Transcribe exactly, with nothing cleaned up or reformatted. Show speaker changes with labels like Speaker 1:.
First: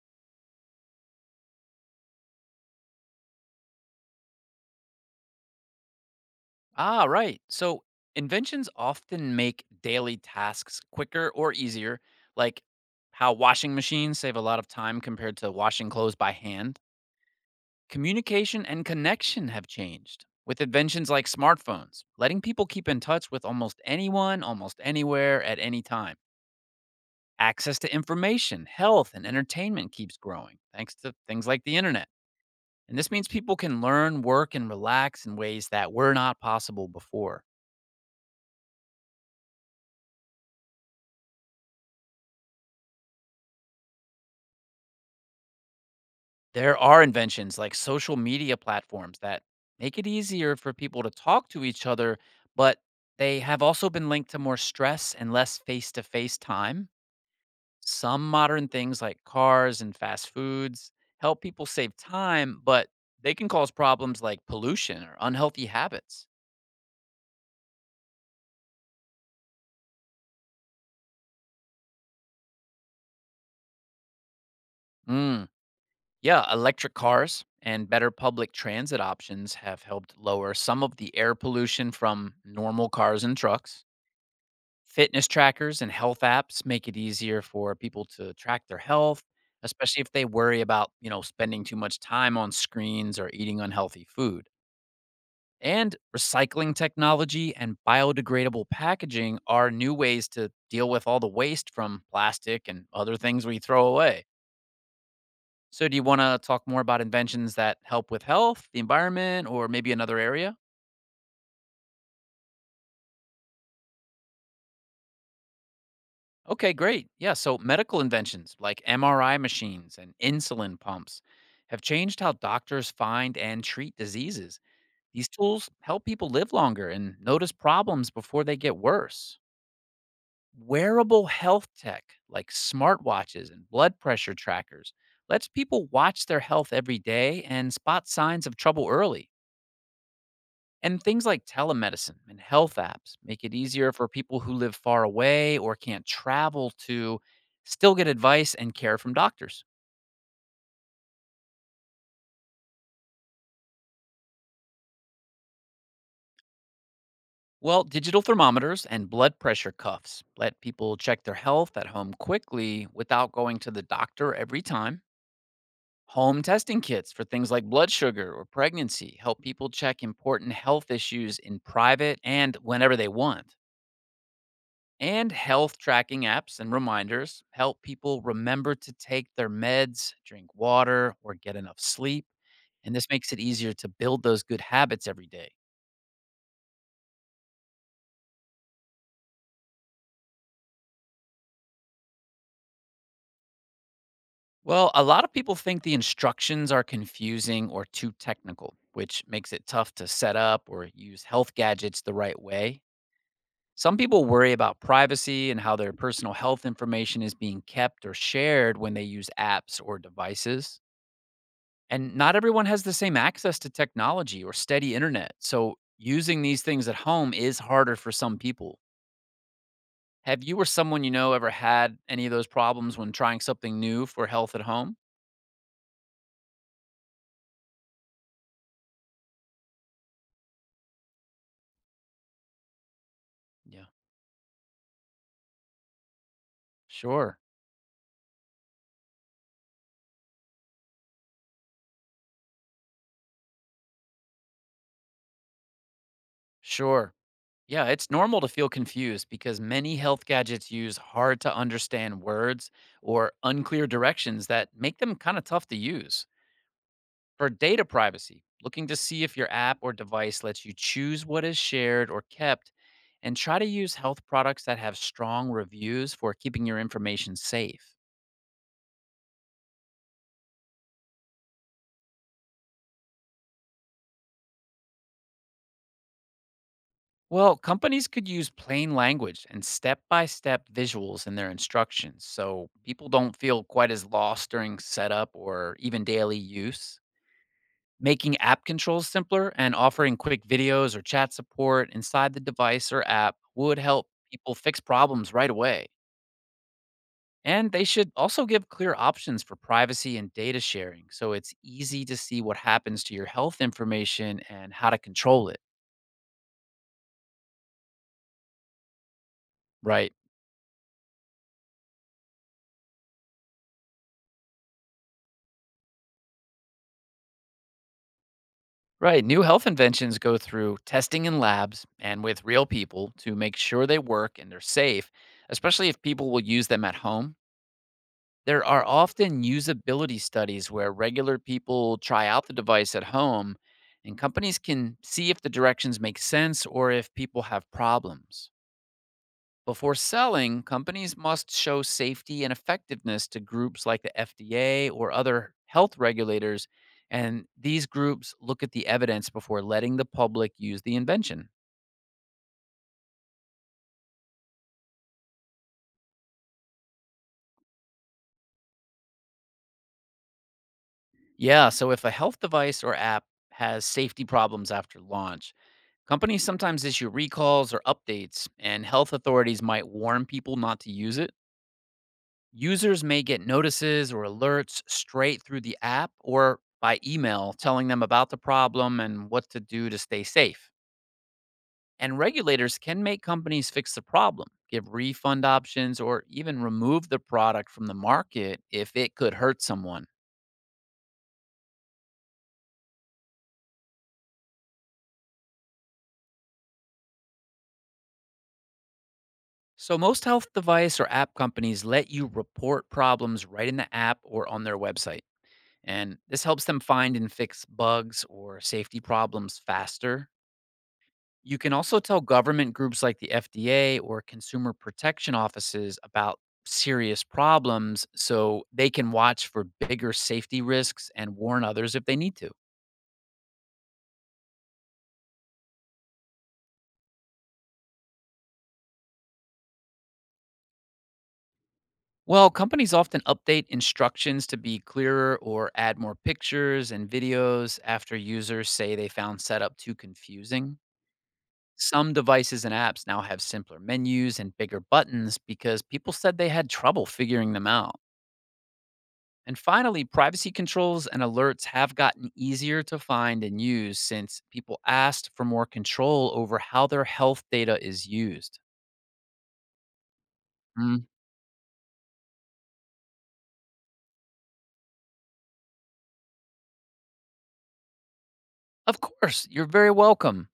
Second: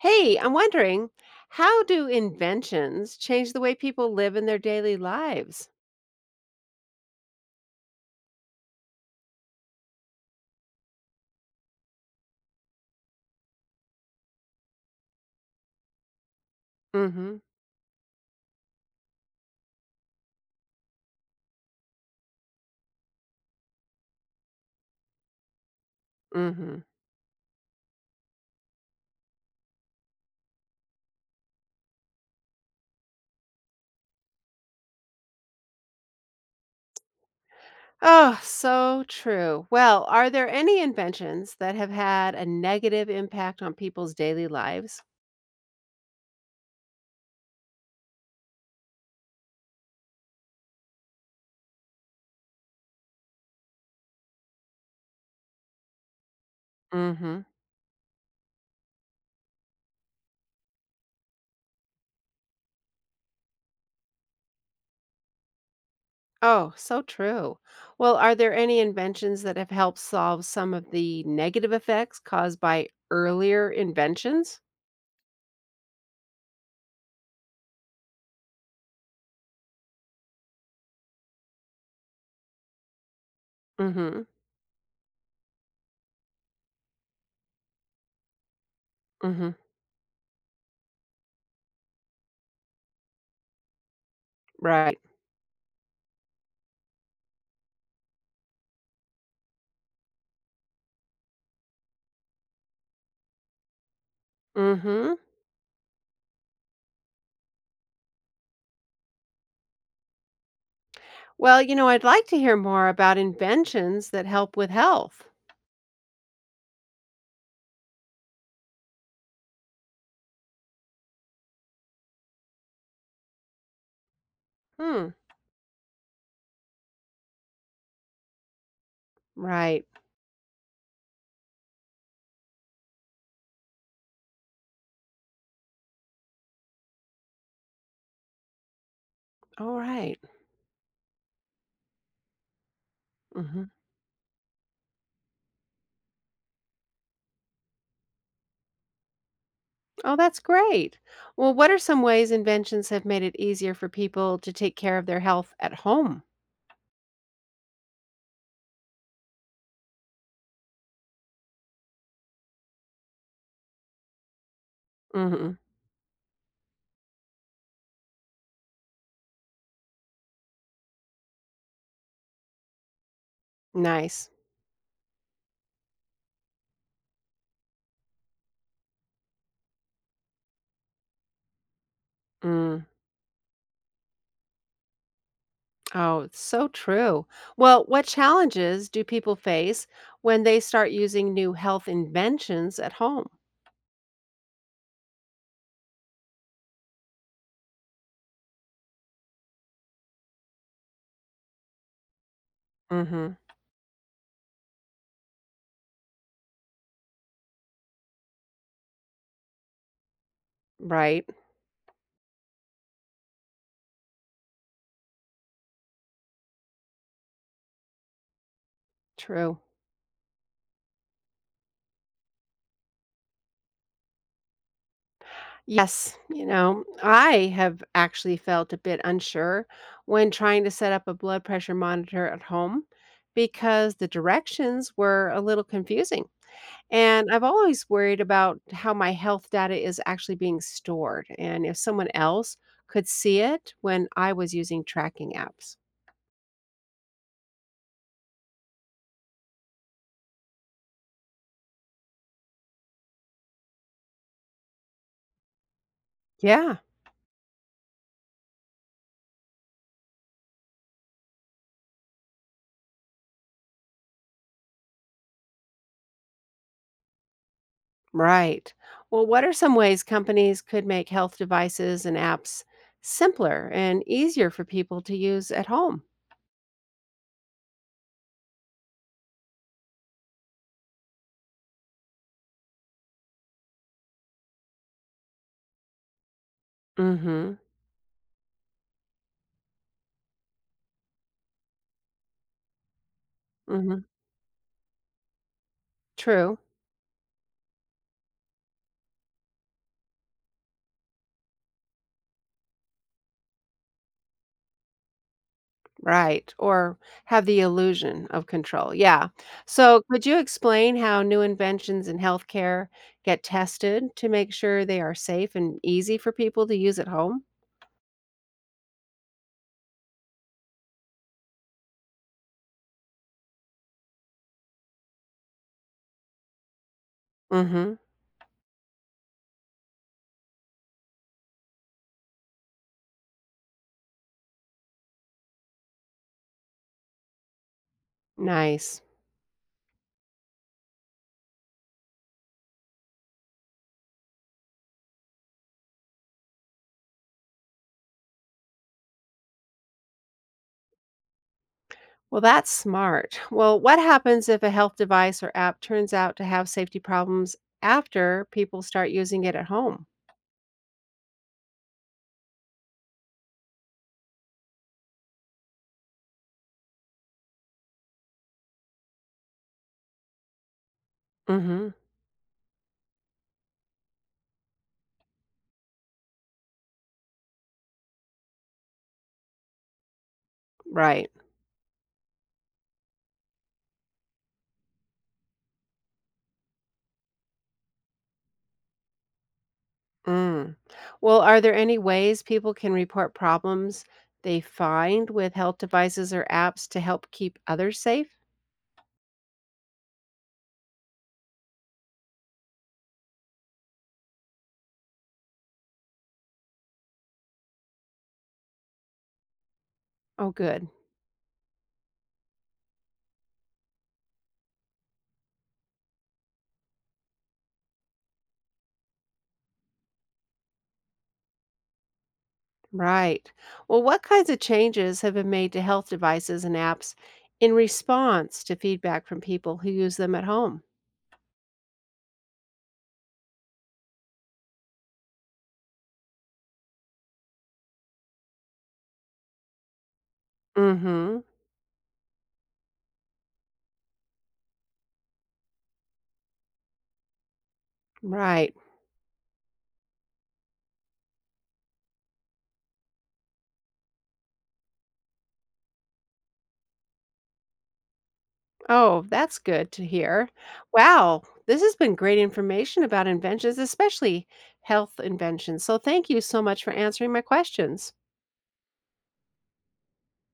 Speaker 1: Hey, I'm wondering, how do inventions change the way people live in their daily lives?
Speaker 2: Ah, right. So inventions often make daily tasks quicker or easier, like how washing machines save a lot of time compared to washing clothes by hand.
Speaker 1: Mhm.
Speaker 2: Communication and connection have changed with inventions like smartphones, letting people keep in touch with almost anyone, almost anywhere, at any time.
Speaker 1: Mhm.
Speaker 2: Access to information, health, and entertainment keeps growing thanks to things like the internet. And this means people can learn, work, and relax in ways that were not possible before.
Speaker 1: Oh, so true. Well, are there any inventions that have had a negative impact on people's daily lives?
Speaker 2: There are inventions like social media platforms that make it easier for people to talk to each other, but they have also been linked to more stress and less face to face time.
Speaker 1: Mhm.
Speaker 2: Some modern things like cars and fast foods help people save time, but they can cause problems like pollution or unhealthy habits.
Speaker 1: Oh, so true. Well, are there any inventions that have helped solve some of the negative effects caused by earlier inventions?
Speaker 2: Mm, yeah, electric cars and better public transit options have helped lower some of the air pollution from normal cars and trucks.
Speaker 1: Mhm.
Speaker 2: Fitness trackers and health apps make it easier for people to track their health,
Speaker 1: Mhm.
Speaker 2: especially if they worry about, you know, spending too much time on screens or eating unhealthy food.
Speaker 1: Right.
Speaker 2: And recycling technology and biodegradable packaging are new ways to deal with all the waste from plastic and other things we throw away.
Speaker 1: Mhm.
Speaker 2: So, do you want to talk more about inventions that help with health, the environment, or maybe another area?
Speaker 1: Well, you know, I'd like to hear more about inventions that help with health.
Speaker 2: Okay, great. Yeah, so medical inventions like M R I machines and insulin pumps have changed how doctors find and treat diseases.
Speaker 1: Hmm.
Speaker 2: These tools help people live longer and notice problems before they get worse.
Speaker 1: Right.
Speaker 2: Wearable health tech like smartwatches and blood pressure trackers lets people watch their health every day and spot signs of trouble early.
Speaker 1: All right.
Speaker 2: And things like telemedicine and health apps make it
Speaker 1: Mm-hmm.
Speaker 2: easier for people who live far away or can't travel to still get advice and care from doctors.
Speaker 1: Oh, that's great. Well, what are some ways inventions have made it easier for people to take care of their health at home?
Speaker 2: Well, digital thermometers and blood pressure cuffs let people check their health at home quickly without going to the doctor every time.
Speaker 1: Mm-hmm.
Speaker 2: Home testing kits for things like blood sugar or pregnancy help people check important health issues in private and whenever they want.
Speaker 1: Nice.
Speaker 2: And health tracking apps and reminders help people remember to take their meds, drink water, or get enough sleep.
Speaker 1: Mm.
Speaker 2: And this makes it easier to build those good habits every day.
Speaker 1: Oh, it's so true. Well, what challenges do people face when they start using new health inventions at home?
Speaker 2: Well, a lot of people think the instructions are confusing or too technical, which makes it tough to set up or use health gadgets the right way.
Speaker 1: Mm-hmm.
Speaker 2: Some people worry about privacy and how their personal health information is being kept or shared when they use apps or devices.
Speaker 1: Right.
Speaker 2: And not everyone has the same access to technology or steady internet. So using these things at home is harder for some people.
Speaker 1: True.
Speaker 2: Have you or someone you know ever had any of those problems when trying something new for health at home?
Speaker 1: Yes, you know, I have actually felt a bit unsure when trying to set up a blood pressure monitor at home
Speaker 2: Yeah,
Speaker 1: because the directions were a little confusing. And
Speaker 2: sure.
Speaker 1: I've always worried about how my health data is actually being stored and if someone else could see it when I was using tracking apps.
Speaker 2: Sure. Yeah, it's normal to feel confused because many health gadgets use hard to understand words or unclear directions that make them kind of tough to use.
Speaker 1: Yeah,
Speaker 2: For data privacy, looking to see if your app or device lets you choose what is shared or kept, and try to use health products that have strong reviews for keeping your information safe.
Speaker 1: right. Well, what are some ways companies could make health devices and apps simpler and easier for people to use at home?
Speaker 2: Well, companies could use plain language and step by step visuals in their instructions so people don't feel quite as lost during setup or even daily use.
Speaker 1: Mm hmm.
Speaker 2: Making app controls simpler and offering quick videos or chat support inside the device or app would
Speaker 1: Mhm.
Speaker 2: help people fix problems right away.
Speaker 1: True.
Speaker 2: And they should also give clear options for privacy and data sharing so it's easy to see what happens to your health information and how to control it.
Speaker 1: Right, or have the illusion of control, yeah. So,
Speaker 2: Right.
Speaker 1: could you explain how new inventions in healthcare get tested to make sure they are safe and easy for people to use at home?
Speaker 2: Right. New health inventions go through testing in labs and with real people to make sure they work and they're safe, especially if people will use them at home.
Speaker 1: Mhm.
Speaker 2: There are often usability studies where regular people try out the device at home, and companies can see if the directions make sense or if people have problems.
Speaker 1: Nice.
Speaker 2: Before selling, companies must show safety and effectiveness to groups like the F D A or other health regulators, and these groups look at the evidence before letting the public use the invention.
Speaker 1: Well, that's smart. Well, what happens if a health device or app turns out to have safety problems after people start using it at home?
Speaker 2: Yeah, so if a health device or app has safety problems after launch, companies sometimes issue recalls or updates, and health authorities might warn people not to use it.
Speaker 1: Mhm.
Speaker 2: Users may get notices or alerts straight through the app or by email telling them about the problem and what to do to stay safe.
Speaker 1: Right.
Speaker 2: And regulators can make companies fix the problem, give refund options, or even remove the product from the market if it could hurt someone.
Speaker 1: Mm. Well, are there any ways people can report problems they find with health devices or apps to help keep others safe?
Speaker 2: So, most health device or app companies let you report problems right in the app or on their website. And this helps them find and fix bugs or safety problems faster.
Speaker 1: Oh, good.
Speaker 2: You can also tell government groups like the F D A or consumer protection offices about serious problems so they can watch for bigger safety risks and warn others if they need to.
Speaker 1: Right. Well, what kinds of changes have been made to health devices and apps in response to feedback from people who use them at home?
Speaker 2: Well, companies often update instructions to be clearer or add more pictures and videos after users say they found setup too confusing.
Speaker 1: Mm-hmm.
Speaker 2: Some devices and apps now have simpler menus and bigger buttons because people said they had trouble figuring them out.
Speaker 1: Right.
Speaker 2: And finally, privacy controls and alerts have gotten easier to find and use since people asked for more control over how their health data is used.
Speaker 1: Oh, that's good to hear.
Speaker 2: Mm.
Speaker 1: Wow. This has been great information about inventions, especially health inventions. So thank you so much for answering my questions.
Speaker 2: Of course, you're very welcome.